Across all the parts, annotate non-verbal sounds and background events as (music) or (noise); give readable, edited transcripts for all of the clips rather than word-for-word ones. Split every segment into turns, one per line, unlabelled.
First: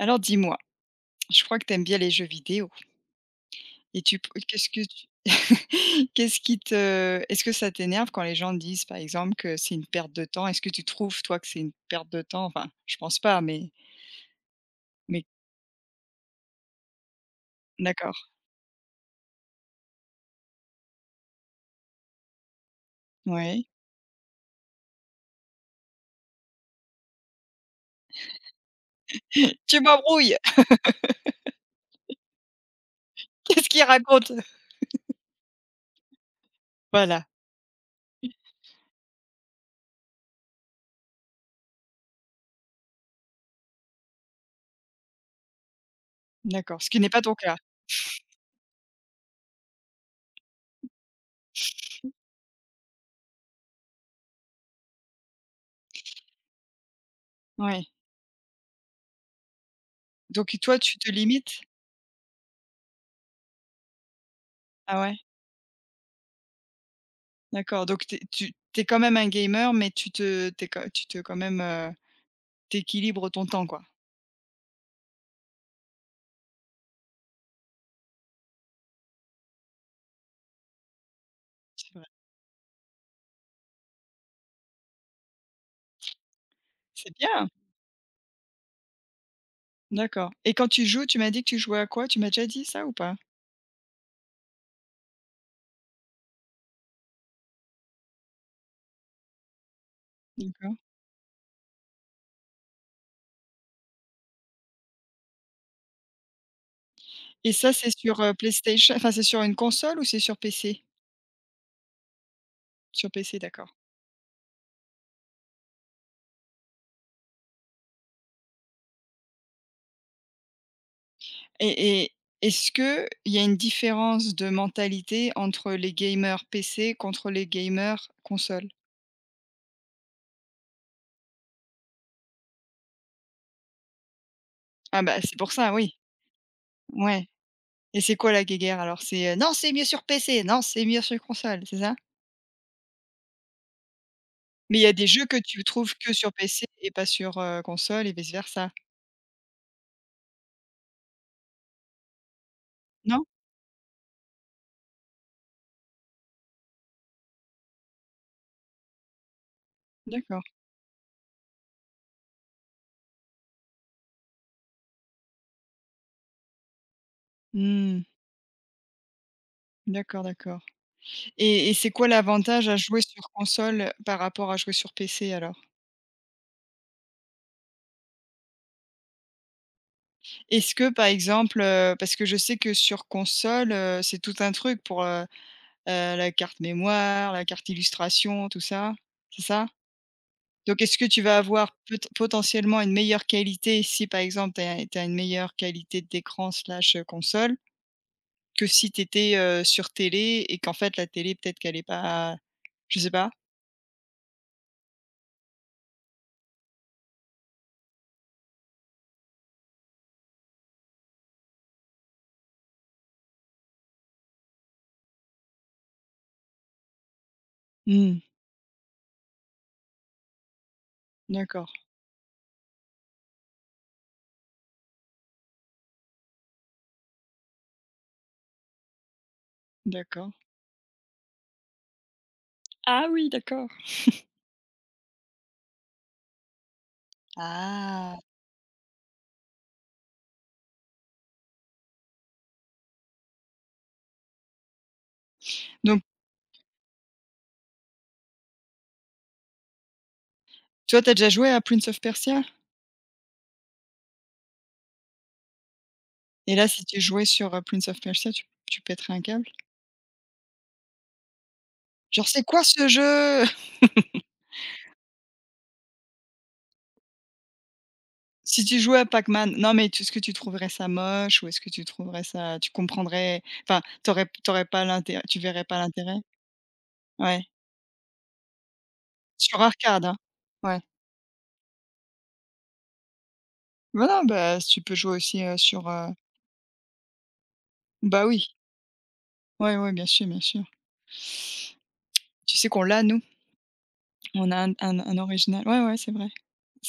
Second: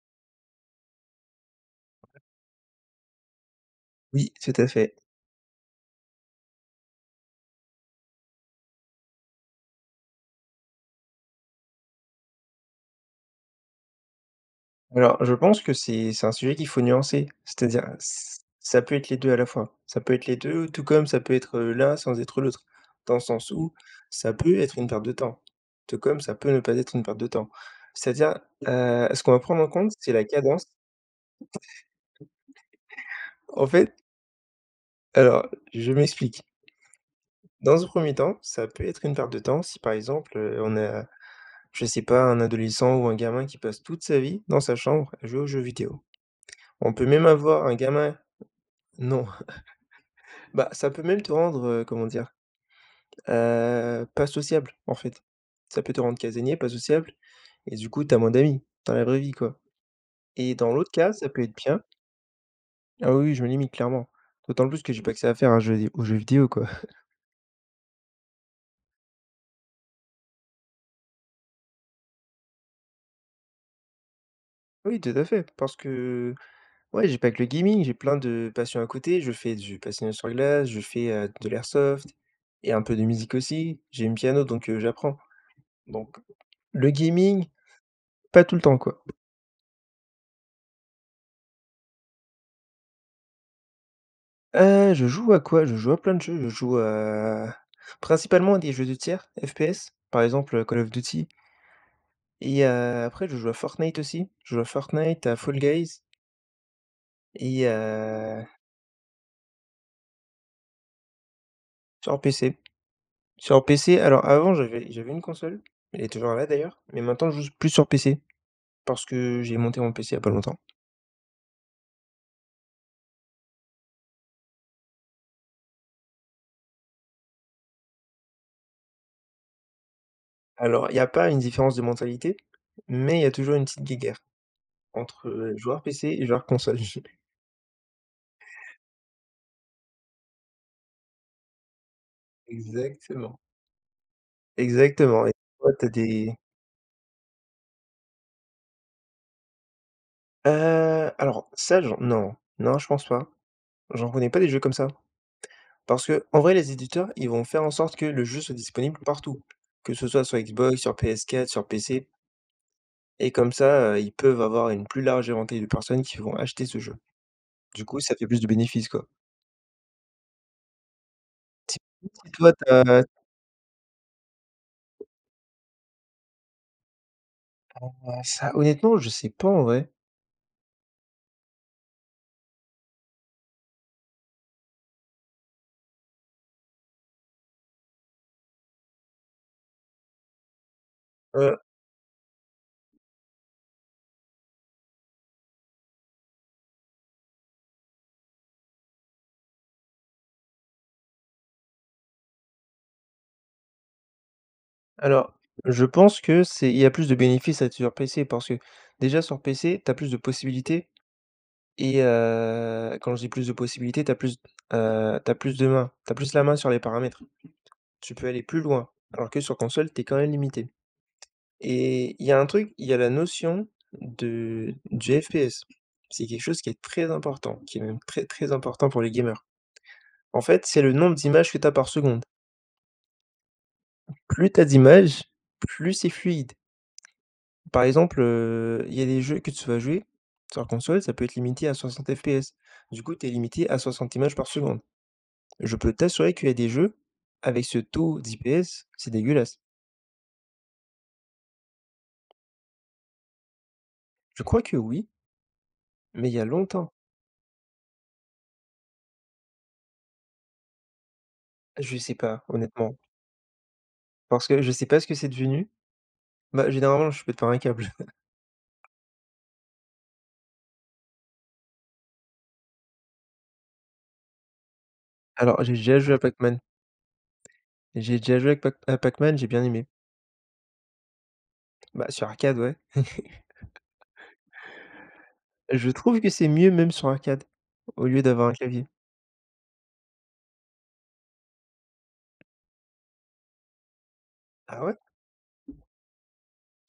Alors dis-moi, je crois que tu aimes bien les jeux vidéo et tu p
Oui, tout à
qu'est-ce que
fait.
tu (laughs) qu'est-ce qui te est-ce que ça t'énerve quand les gens disent, par exemple, que c'est une perte de temps? Est-ce que tu trouves, toi, que c'est une perte de temps? Enfin, je pense pas, mais
Alors,
mais
je pense que c'est un sujet qu'il faut nuancer. C'est-à-dire,
d'accord,
ça peut être les deux à la fois. Ça peut être les deux, tout comme ça peut être l'un sans être l'autre. Dans le sens
ouais.
où ça peut être une perte de temps, tout comme ça peut ne pas être une perte de temps. C'est-à-dire, ce qu'on va prendre en
Tu
compte, c'est la
m'embrouilles!
cadence.
(laughs)
En
Qu'est-ce qu'il
fait,
raconte?
alors, je m'explique.
Voilà,
Dans un premier temps, ça peut être une perte de temps si, par exemple, on a, je sais pas, un adolescent ou un gamin qui passe toute sa vie dans sa chambre à jouer aux jeux vidéo.
d'accord, ce
On
qui
peut
n'est pas
même
ton cas.
avoir un gamin. Non. Bah, ça peut même te rendre, comment dire? Pas sociable, en fait. Ça peut te rendre casanier, pas sociable et
Ouais,
du coup t'as moins d'amis, dans la vraie vie, quoi. Et
donc
dans
toi,
l'autre
tu te
cas, ça peut être
limites?
bien. Ah oui, oui, je me limite clairement. D'autant plus que
Ah
j'ai pas
ouais,
que ça à faire à jeu aux jeux vidéo, quoi.
d'accord, donc tu es quand même un gamer, mais tu te t'es quand tu te quand même, tu ton temps, quoi?
(laughs) Oui, tout à fait, parce que ouais, j'ai pas que le gaming, j'ai plein de passions à côté. Je fais du patinage sur glace, je fais, de
C'est vrai,
l'airsoft et un peu de musique aussi. J'ai une piano, donc j'apprends. Donc le
c'est
gaming,
bien!
pas tout le temps, quoi.
D'accord et quand tu joues, tu m'as dit que tu jouais à quoi? Tu m'as déjà dit ça ou pas?
Je joue à quoi? Je joue à plein de jeux, je joue, principalement à des jeux de tir, FPS, par exemple,
D'accord
Call of Duty et après je joue à Fortnite aussi. Je joue à Fortnite, à Fall Guys
et
et
ça, c'est sur, PlayStation enfin, c'est sur une console ou c'est sur PC?
sur PC.
Sur PC,
Sur
d'accord
PC, alors avant j'avais une console, elle est toujours là d'ailleurs, mais maintenant je joue plus sur PC parce que j'ai monté mon PC il y a pas longtemps.
et est-ce que il y a une différence de mentalité entre les gamers PC contre les gamers console?
Alors il y a pas une différence de mentalité, mais il y a toujours une petite guéguerre
Ah bah,
entre,
c'est pour ça,
joueur
oui.
PC et joueur console.
Ouais et c'est quoi la guéguerre alors? C'est, «Non, c'est mieux sur PC, non, c'est mieux sur console», c'est ça?
(laughs) Exactement,
Mais il y a des jeux
exactement. Et
que tu
toi t'as
trouves que sur
des
PC et pas sur, console et vice versa?
Alors ça, j'en non, non, je pense
Non?
pas. J'en connais pas des jeux comme ça. Parce que en vrai, les éditeurs, ils vont faire en sorte que le jeu soit disponible partout, que ce soit sur
D'accord.
Xbox, sur PS4, sur PC et comme ça, ils peuvent avoir une plus large éventail de personnes qui vont acheter ce jeu. Du coup,
Mmh.
ça fait plus de bénéfices, quoi.
D'accord, d'accord. Et
Si
c'est quoi
si toi,
l'avantage
tu
à jouer
as
sur console par rapport à jouer sur PC alors?
ça honnêtement, je sais pas en vrai.
Est-ce que par exemple, parce que je sais que sur console, c'est tout un truc pour, la carte mémoire, la carte illustration, tout ça, c'est ça? Donc est-ce que tu vas
Heu,
avoir peut potentiellement une meilleure qualité si par exemple tu as une meilleure qualité d'écran slash, console que si tu étais, sur télé et qu'en fait la télé peut-être qu'elle est pas je sais pas?
alors, je pense que c'est il y a plus de bénéfices à être sur PC parce que déjà sur PC, tu as plus de possibilités. Quand je dis plus de possibilités, t'as plus la main sur les paramètres. Tu
Mmh,
peux aller plus loin, alors que sur console, t'es quand même limité.
d'accord,
Et il y a un truc, il y a la notion de du FPS. C'est quelque chose qui est très important, qui est même très, très important pour les gamers.
d'accord.
En fait, c'est le nombre d'images que t'as par seconde.
Ah oui, d'accord.
Plus t'as d'images, plus c'est fluide. Par
Ah!
exemple, il y a des jeux que tu vas jouer sur console, ça peut être limité à 60 FPS. Du coup, t'es limité à 60 images par seconde. Je peux
Donc
t'assurer qu'il y a des jeux, avec ce taux d'IPS, c'est dégueulasse.
toi, t'as déjà joué à Prince of Persia?
Je crois que oui, mais il y a
Et là, si
longtemps.
tu jouais sur, Prince of Persia, tu pèterais un câble?
Je sais
Genre: «C'est
pas,
quoi ce
honnêtement,
jeu?» (laughs)
parce que je sais pas ce que c'est devenu. Bah, généralement, je pète pas un câble. (laughs)
Si tu jouais à Pac-Man, non mais tu est-ce que tu trouverais ça moche ou est-ce que tu trouverais ça tu comprendrais enfin, t'aurais pas l'intérêt tu verrais
Alors, j'ai
pas
déjà joué
l'intérêt?
à Pac-Man.
Ouais.
J'ai déjà joué à Pac-Man, j'ai
Sur
bien aimé.
arcade, hein? Ouais.
Bah, sur arcade, ouais.
Bah, non, bah, si tu peux jouer aussi,
Je trouve que c'est mieux même sur arcade, au lieu
bah, oui.
d'avoir un clavier.
Ouais, ouais, bien sûr, bien sûr. Tu sais qu'on l'a nous? On a un
Ah ouais?
un un original ouais, ouais, c'est vrai.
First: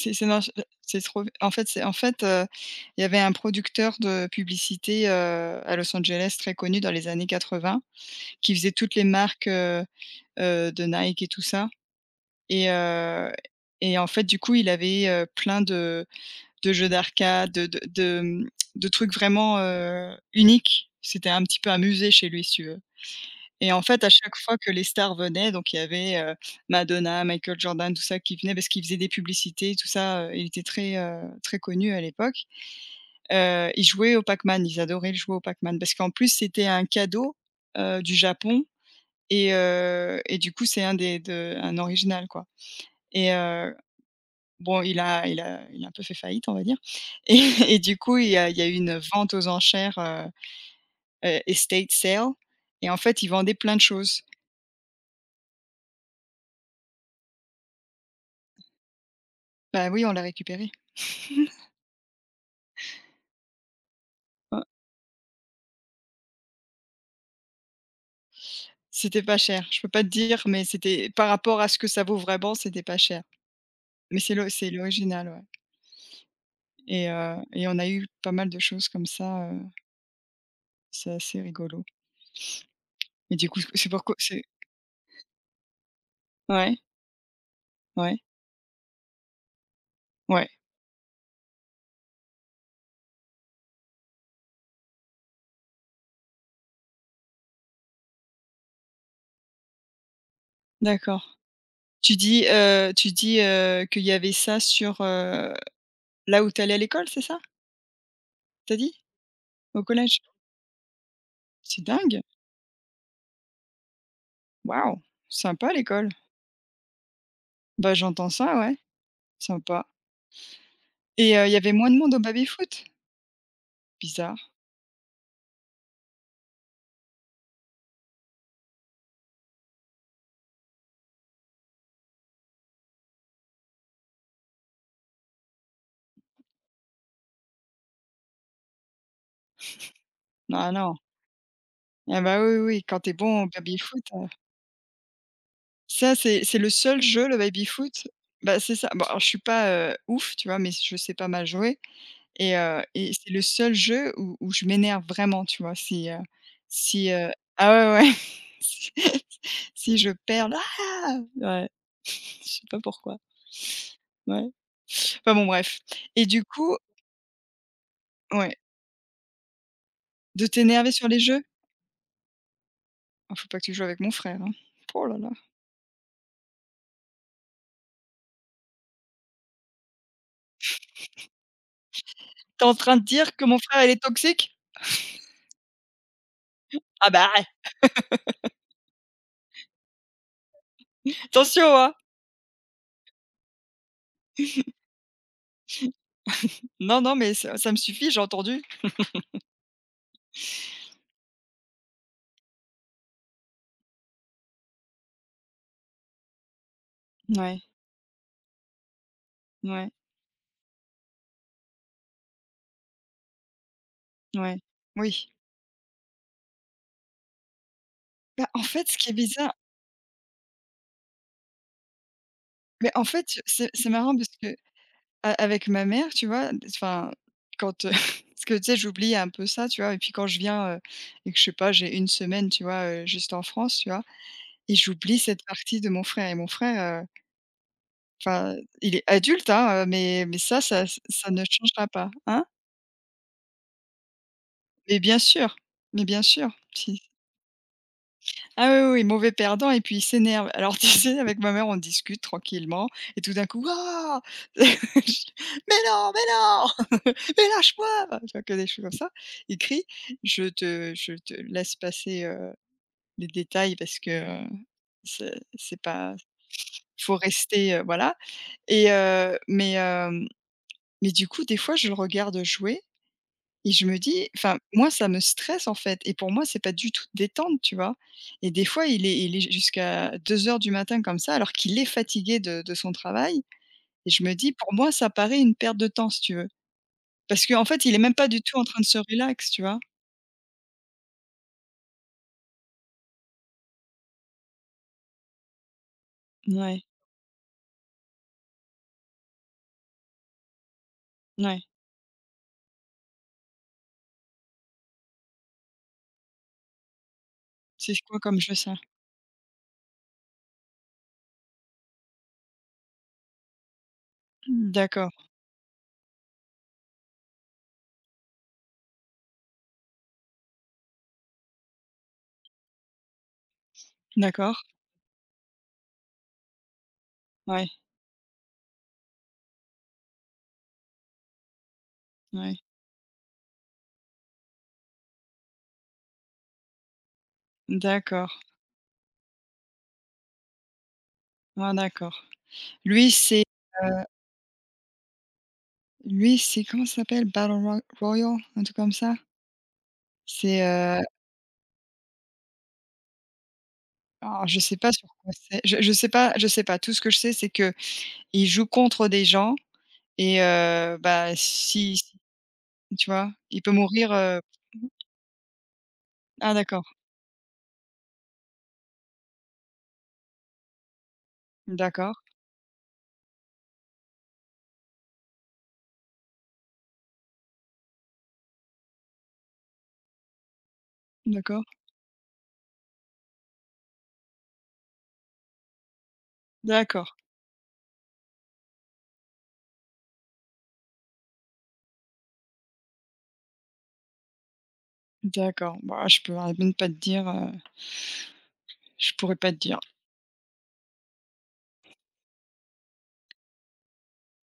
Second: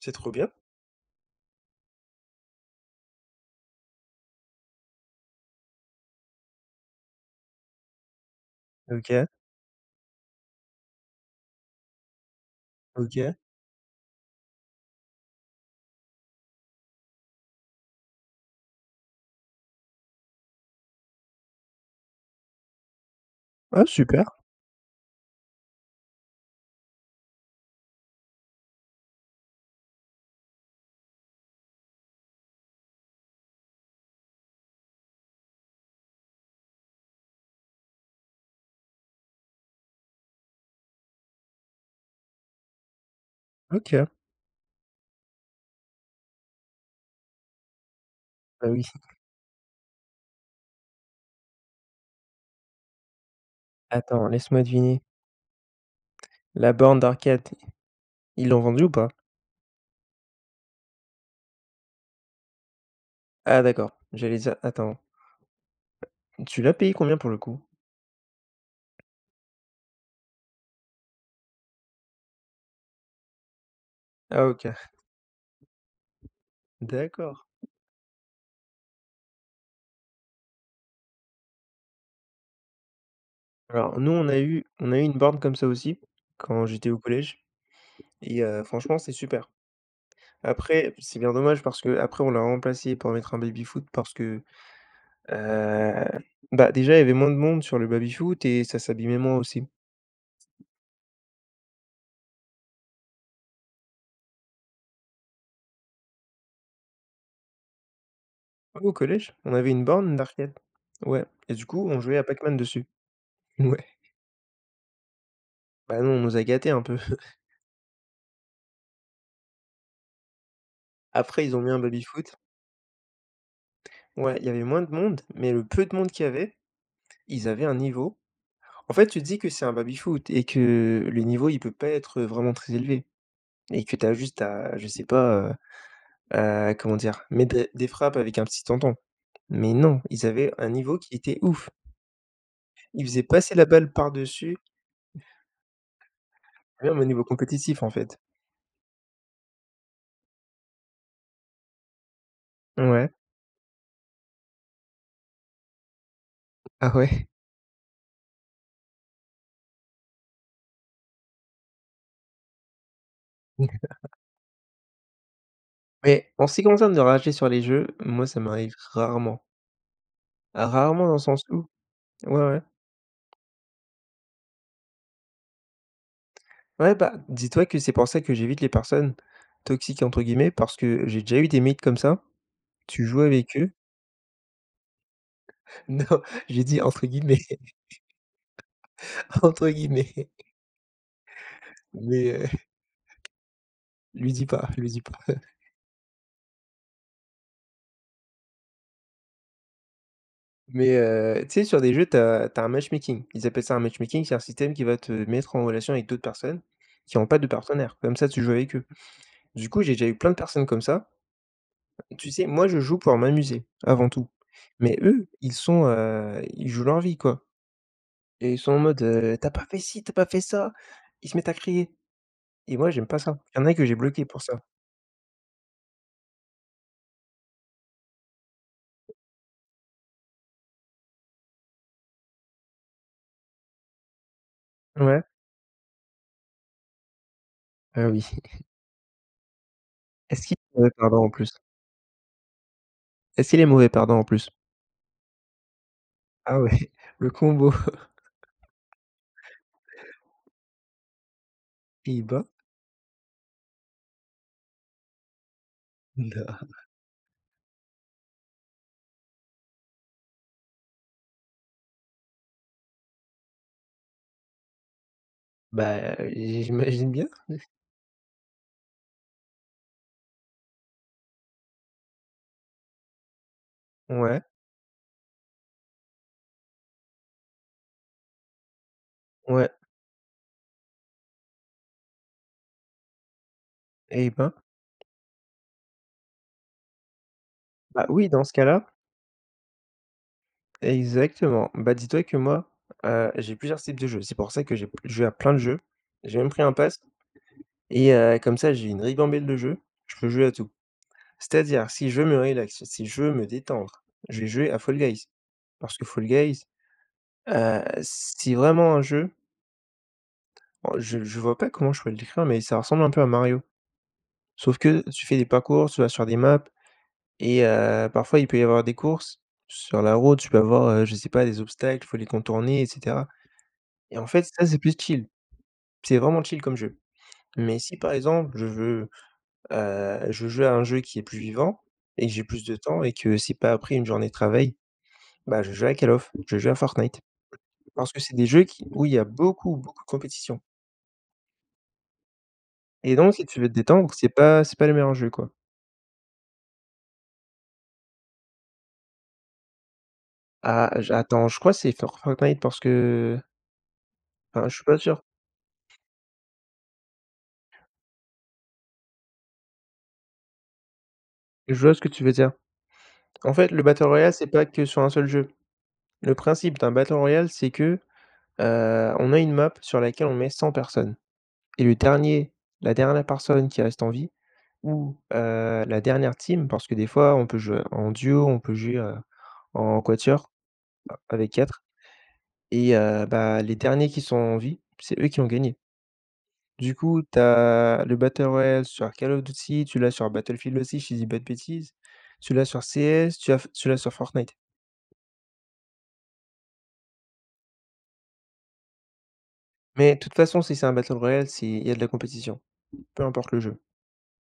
C'est
C'est
trop
non,
bien.
je c'est trop en fait c'est en fait, il y avait un producteur de publicité, à Los Angeles très connu dans les années 80 qui faisait toutes les
OK,
marques, de Nike et tout ça et heu
OK.
et en fait, du coup, il avait, plein de jeux d'arcade, de trucs vraiment, uniques. C'était un petit peu un musée chez lui, si tu veux. Et en
Ah
fait, à
super,
chaque fois que les stars venaient, donc il y avait, Madonna, Michael Jordan, tout ça qui venait parce qu'il faisait des publicités, tout ça, il était très, très connu à l'époque. Ils jouaient au Pac-Man, ils adoraient jouer au Pac-Man parce qu'en plus c'était un cadeau, du Japon et du coup c'est un des de un original quoi et heu,
OK.
bon il a un peu fait faillite on va dire et (laughs) et du coup il y
Ah
a eu
oui.
une vente aux enchères, estate sale et en fait, ils vendaient plein de choses.
Attends, laisse-moi deviner. La borne d'arcade, ils l'ont vendue ou pas?
Bah oui, on l'a récupéré.
Ah d'accord, j'allais dire attends. Tu l'as payé combien pour le coup?
C'était pas cher. Je peux pas te dire, mais c'était par rapport à ce que ça vaut vraiment, c'était pas cher. Mais
Ah OK,
c'est l'original, ouais
d'accord.
et on a eu pas mal de choses comme ça, c'est assez rigolo. Mais du coup, c'est
Alors nous,
pourquoi
on a
c'est
eu on a eu une borne comme ça aussi, quand
ouais,
j'étais au collège
ouais,
et franchement, c'est super.
ouais,
Après, c'est bien dommage parce que après on l'a remplacé pour mettre un baby-foot parce que, heu, bah, déjà, il y avait moins de monde sur le baby-foot et ça s'abîmait moins aussi.
d'accord. Tu dis, qu'il y avait ça sur, là où tu allais à l'école, c'est ça? T'as
Au
dit?
collège, on avait
Au
une borne
collège?
d'arcade. Ouais et du
C'est
coup, on jouait
dingue!
à Pac-Man dessus. Ouais.
Waouh! Sympa
Bah
l'école.
non, on nous a gâtés un peu. (laughs)
Bah, j'entends ça, ouais, sympa et
Après,
il
ils
y
ont mis
avait
un
moins de monde au
baby-foot.
baby-foot?
Ouais,
Bizarre.
il y avait moins de monde, mais le peu de monde qu'il y avait, ils avaient un niveau. En fait, tu dis que c'est un baby-foot et que le niveau, il peut pas être, vraiment très élevé et que tu as juste à, je sais pas, à comment dire? Mettre des frappes avec un petit tonton. Mais non, ils avaient un
Ah non.
niveau qui était ouf.
Ah bah, oui, oui, quand
Ils
tu es
faisaient
bon au
passer la balle
baby-foot,
par-dessus,
ça c'est le
même
seul
au niveau
jeu, le
compétitif, en
baby-foot
fait.
bah, c'est ça. Bon alors je suis pas, ouf, tu vois? Mais je sais pas mal jouer
Ouais.
et c'est le seul jeu où je m'énerve vraiment, tu vois? Si,
Ah
si,
ouais?
ah ouais, ouais, (laughs) si si je perds, ah! Ouais. (laughs) Je sais pas pourquoi.
(laughs)
Ouais. Enfin bon bref et
Mais
du
en ce qui
coup
concerne de rager sur les jeux, moi, ça
ouais,
m'arrive rarement.
de
Ah,
t'énerver sur
rarement dans le
les jeux?
sens où ouais, ouais.
Ah faut pas que tu joues avec mon frère, hein. Oh là là.
Ouais, bah, dis-toi que c'est pour ça que j'évite les personnes «toxiques» entre guillemets parce que j'ai déjà eu des mates comme ça.
Tu es en train de
Tu joues
dire que
avec
mon
eux.
frère il est toxique?
(laughs) Non, j'ai dit entre
Ah bah
guillemets, (laughs) entre guillemets,
Attention, hein!
mais lui dis pas, lui dis pas. (laughs)
Non, non, mais ça me suffit, j'ai entendu.
Mais tu sais, sur des jeux, t'as un matchmaking. Ils appellent ça un matchmaking, c'est un système qui va te mettre en relation avec d'autres personnes qui ont pas de
Ouais,
partenaire. Comme ça, tu joues avec eux. Du coup,
ouais,
j'ai déjà eu plein de personnes comme ça. Tu sais, moi, je joue pour m'amuser avant tout,
ouais.
mais eux,
Oui.
ils sont, ils jouent leur vie, quoi
Bah,
et ils
en
sont en
fait, ce
mode,
qui est
heu: «Tu
bizarre
pas fait ci, t'as pas fait ça». Ils se mettent à crier et
mais
moi,
en
j'aime pas
fait,
ça. Il y en
c'est
a que
c'est
j'ai
marrant
bloqué
parce
pour
qu'a
ça.
avec ma mère, tu vois, enfin, quand, (laughs) parce que, tu sais, j'oublie un peu ça, tu vois? Et puis quand je viens, et que je sais pas, j'ai une semaine, tu vois, juste en France, tu vois? Et j'oublie
Ouais.
cette partie de mon frère et mon frère,
Ah oui.
enfin, il est adulte, hein, mais
Est-ce qu'ils,
ça ça
heu, pardon
ça
en
ne
plus.
changera pas, hein?
Est-ce qu'il est mauvais? Pardon, en plus?
Mais bien sûr, mais bien sûr,
Ah ouais,
si.
(laughs) le combo
Ah oui, oui, oui, mauvais perdant et puis il s'énerve. Alors (laughs) tu sais, avec ma mère, on discute
Pays-Bas.
tranquillement et tout d'un coup: «Waouh!» (laughs) Je «Mais non, mais non!
Bah
(laughs) Mais lâche-moi!» enfin, tu vois? Que des choses comme ça. Il crie, je te laisse passer, les détails parce que, heu, c'est pas
bah, j'imagine
faut
bien.
rester, voilà mais, mais du coup, des fois, je le regarde jouer et je me dis
Ouais,
enfin, moi, ça me stresse, en fait et pour moi, c'est pas du tout détente, tu vois? Et des fois, il est
ouais
jusqu'à 2 heures du matin comme ça, alors qu'il est fatigué de son travail et je
et
me dis:
ben,
«Pour moi, ça paraît une perte de temps», si tu veux. Parce qu'en fait, il est
bah,
même pas
oui,
du
dans ce
tout en train de
cas-là,
se relax, tu vois?
exactement. Bah, dis-toi que moi, j'ai plusieurs types de jeux. C'est pour ça que j'ai je joue à plein de jeux. J'ai même pris un
Ouais,
pass et comme ça, j'ai une ribambelle de jeux. Je peux jouer à tout.
ouais.
C'est-à-dire, si je veux me relax, si je veux me détendre, je vais jouer à Fall Guys. Parce que Fall Guys,
C'est quoi comme jeu
c'est
ça?
vraiment un jeu, oh, je vois pas comment je pourrais le décrire, mais ça ressemble un peu à Mario. Sauf que
D'accord,
tu fais des parcours, tu vas sur des maps et parfois il peut y avoir des courses. Sur la route, tu peux avoir, je sais pas, des obstacles, il faut les contourner et cetera et en fait,
d'accord.
ça, c'est plus chill. C'est vraiment chill comme jeu.
Ouais,
Mais si, par exemple, je veux jouer à un jeu qui est plus vivant et que j'ai
ouais.
plus de temps et que c'est pas après une journée de travail, bah, je joue à Fortnite. Parce que
D'accord.
c'est des jeux qui où il y a beaucoup, beaucoup de compétition
Ah d'accord. Lui,
et donc
c'est
si tu veux te détendre, c'est pas le meilleur jeu quoi.
lui, c'est comment ça s'appelle? Battle Royale? Un truc comme ça? C'est,
Ah, je crois que c'est Fortnite parce que
Alors je
enfin, je
sais
suis
pas
pas
sur
sûr.
quoi c'est. Je sais pas. Tout ce que je sais, c'est que il joue contre des gens bah,
Je vois
si
ce que tu veux dire.
tu vois?
En
Il
fait,
peut
le battle
mourir,
royale, c'est pas que sur un seul jeu. Le
ah
principe
d'accord,
d'un battle royale, c'est que, on a une map sur laquelle on met 100 personnes et le
d'accord,
dernier la dernière personne qui reste en vie ou, la dernière team, parce que des fois on peut jouer en duo, on peut jouer, en quatuor avec
d'accord,
4 et bah, les derniers qui sont en vie, c'est eux qui ont gagné. Du
d'accord,
coup, tu as le battle royale sur Call of Duty, tu l'as sur Battlefield aussi, si je dis pas de bêtises, tu l'as sur CS, tu l'as sur Fortnite.
d'accord. Bah, je peux même pas te dire, je pourrais pas te dire.
Mais de toute façon, si c'est un battle royale, c'est il y a de la compétition, peu importe le jeu.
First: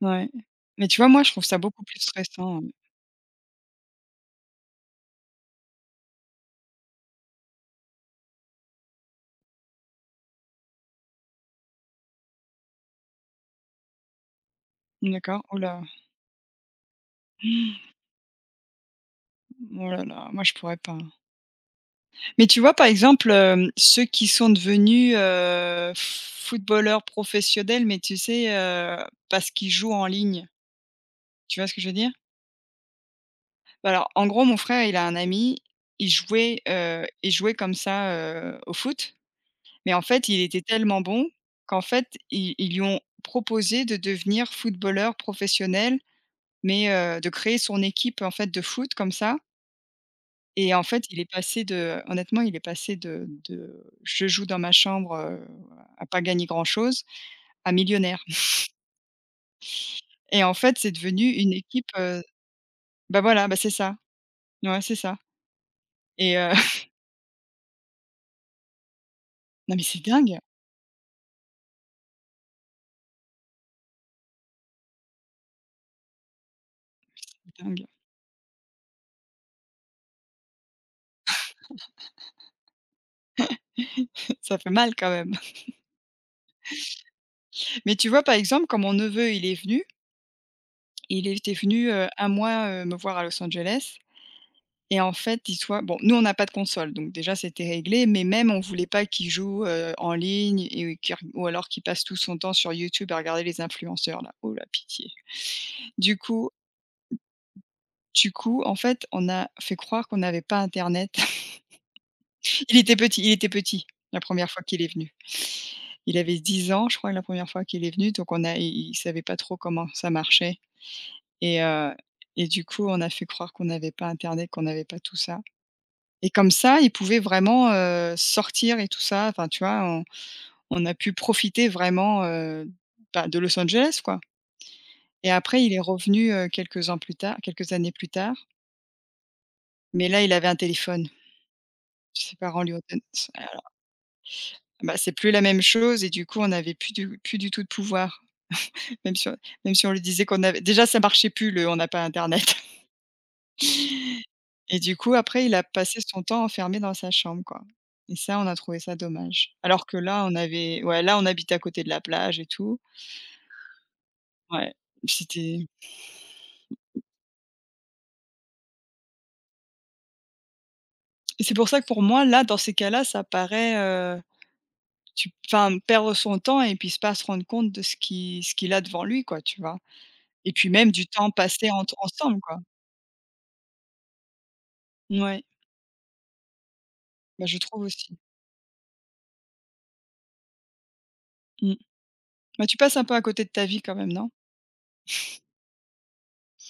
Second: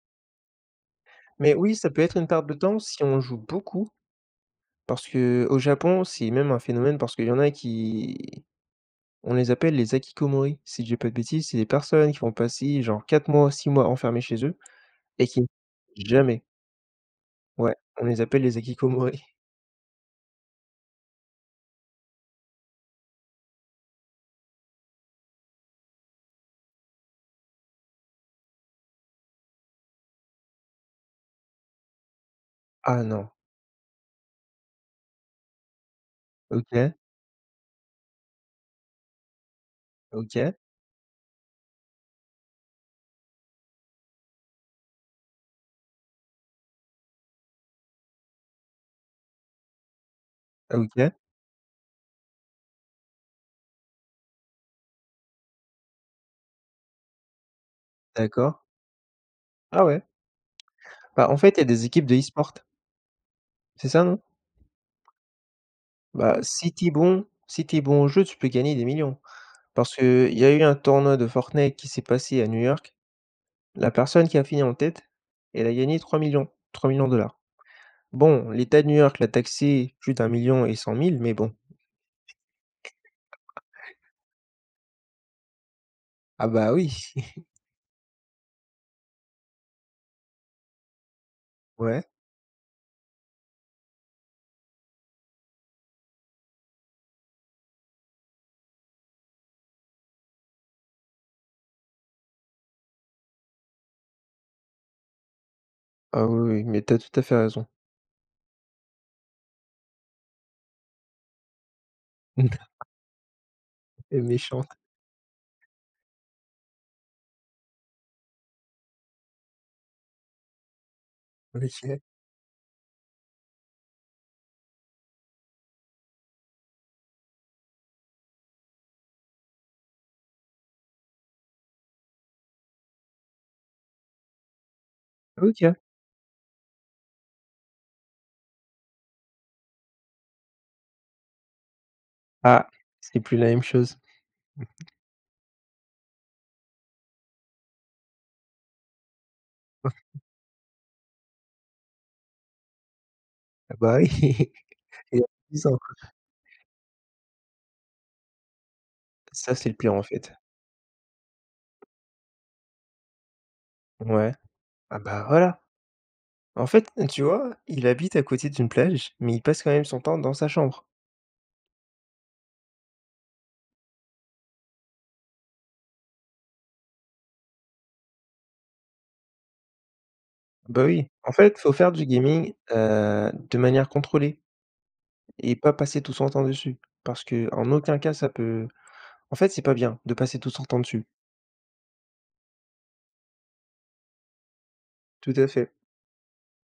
Ouais. Mais tu vois, moi, je trouve
Mais
ça
oui,
beaucoup
ça
plus
peut être une perte de
stressant, hein.
temps si on joue beaucoup, parce que au Japon, c'est même un phénomène parce qu'il y en a qui on les appelle les hikikomori, si je dis pas de bêtises, c'est des personnes qui vont passer genre 4 mois, 6 mois enfermées chez eux et
D'accord.
qui
Oh là!
jamais, ouais, on les appelle les hikikomori. (laughs)
Oh là là, moi, je pourrais pas. Mais tu vois, par exemple, ceux qui sont devenus, footballeurs professionnels, mais tu sais, parce qu'ils jouent en ligne. Tu vois ce que je veux dire?
Ah non,
Bah, alors, en gros, mon frère, il a un ami,
OK,
il jouait comme ça, au foot, mais en fait, il
OK,
était tellement bon qu'en fait, ils lui ont proposé de devenir footballeur professionnel, mais de créer son équipe, en fait, de foot comme ça. Et en fait,
OK,
il est passé de honnêtement, il est passé de «je joue dans ma chambre, à pas gagner grand-chose» à millionnaire.
d'accord. Ah ouais.
Et en fait, c'est devenu
Bah, en
une
fait, il y a
équipe,
des équipes de e-sport,
bah, voilà, bah, c'est
c'est
ça.
ça, non?
Ouais, c'est ça. Et
Bah, si
(laughs)
t'es bon si t'es bon au jeu, tu peux gagner des millions.
non, mais
Parce
c'est
qu'il
dingue,
y a eu un tournoi de Fortnite qui s'est passé à New York. La personne qui a fini en tête, elle a gagné 3 millions, 000, millions de dollars.
c'est dingue.
Bon, l'État de New York l'a taxé plus d'un million et 100 000, mais bon.
(laughs) Ça fait mal quand même.
Ah bah oui.
Mais tu vois, par exemple, quand mon neveu, il est venu, il était venu,
Ouais.
1 mois, me voir à Los Angeles. Et en fait, dis-toi bon, nous, on n'a pas de console, donc déjà, c'était réglé, mais même, on voulait pas qu'il joue, en ligne et qu'il reg ou alors qu'il passe tout son temps sur YouTube à regarder les influenceurs là. Oh la pitié. Du
Ah oui,
coup
oui, mais t'as tout à fait raison.
en fait, on a fait croire qu'on n'avait pas internet. (laughs)
(laughs)
Il était petit
Elle
la
est
première fois
méchante.
qu'il est venu. Il avait 10 ans, je crois, la première fois qu'il est venu, donc on a il savait pas trop comment ça marchait et heu
OK.
et du coup, on a fait croire qu'on n'avait pas internet, qu'on n'avait pas tout ça. Et comme ça, ils pouvaient vraiment, sortir et tout ça. Enfin, tu vois, on a pu profiter vraiment, bah, de Los Angeles, quoi. Et après, il
OK.
est revenu, quelques années plus tard, mais là, il avait un téléphone. Ses parents
Ah,
lui ont donné.
c'est plus la même chose.
Bah, c'est plus la même chose et du coup, on n'avait plus du tout de pouvoir. Même si on même si on lui disait qu'on avait déjà, ça marchait plus le «on n'a pas internet» (laughs)
Ah bah oui, (laughs)
et du coup,
il y a
après, il a
10 ans.
passé son temps enfermé dans sa chambre, quoi et ça, on a trouvé ça dommage.
Ça, c'est le
Alors
pire,
que
en
là,
fait.
on avait ouais, là, on habitait à côté de la plage et tout
Ouais.
Ouais,
Ah bah voilà.
c'était
En fait, tu vois, il habite à côté d'une plage, mais il passe quand même son temps dans sa chambre.
et c'est pour ça que pour moi, là, dans ces cas-là, ça paraît, tu enfin, perdre son temps et puis s pas se rendre compte de ce qui ce qu'il a devant lui, quoi, tu vois? Et puis
Bah,
même du
oui,
temps
en fait,
passé
faut faire
entre
du
ensemble,
gaming,
quoi.
de manière contrôlée
Ouais
et pas passer tout son temps dessus parce
bah,
que
je
en
trouve
aucun cas
aussi.
ça peut en fait, c'est pas bien de passer tout son temps dessus.
Mmh. Bah, tu passes un peu à côté de ta vie quand même, non?
Tout à fait.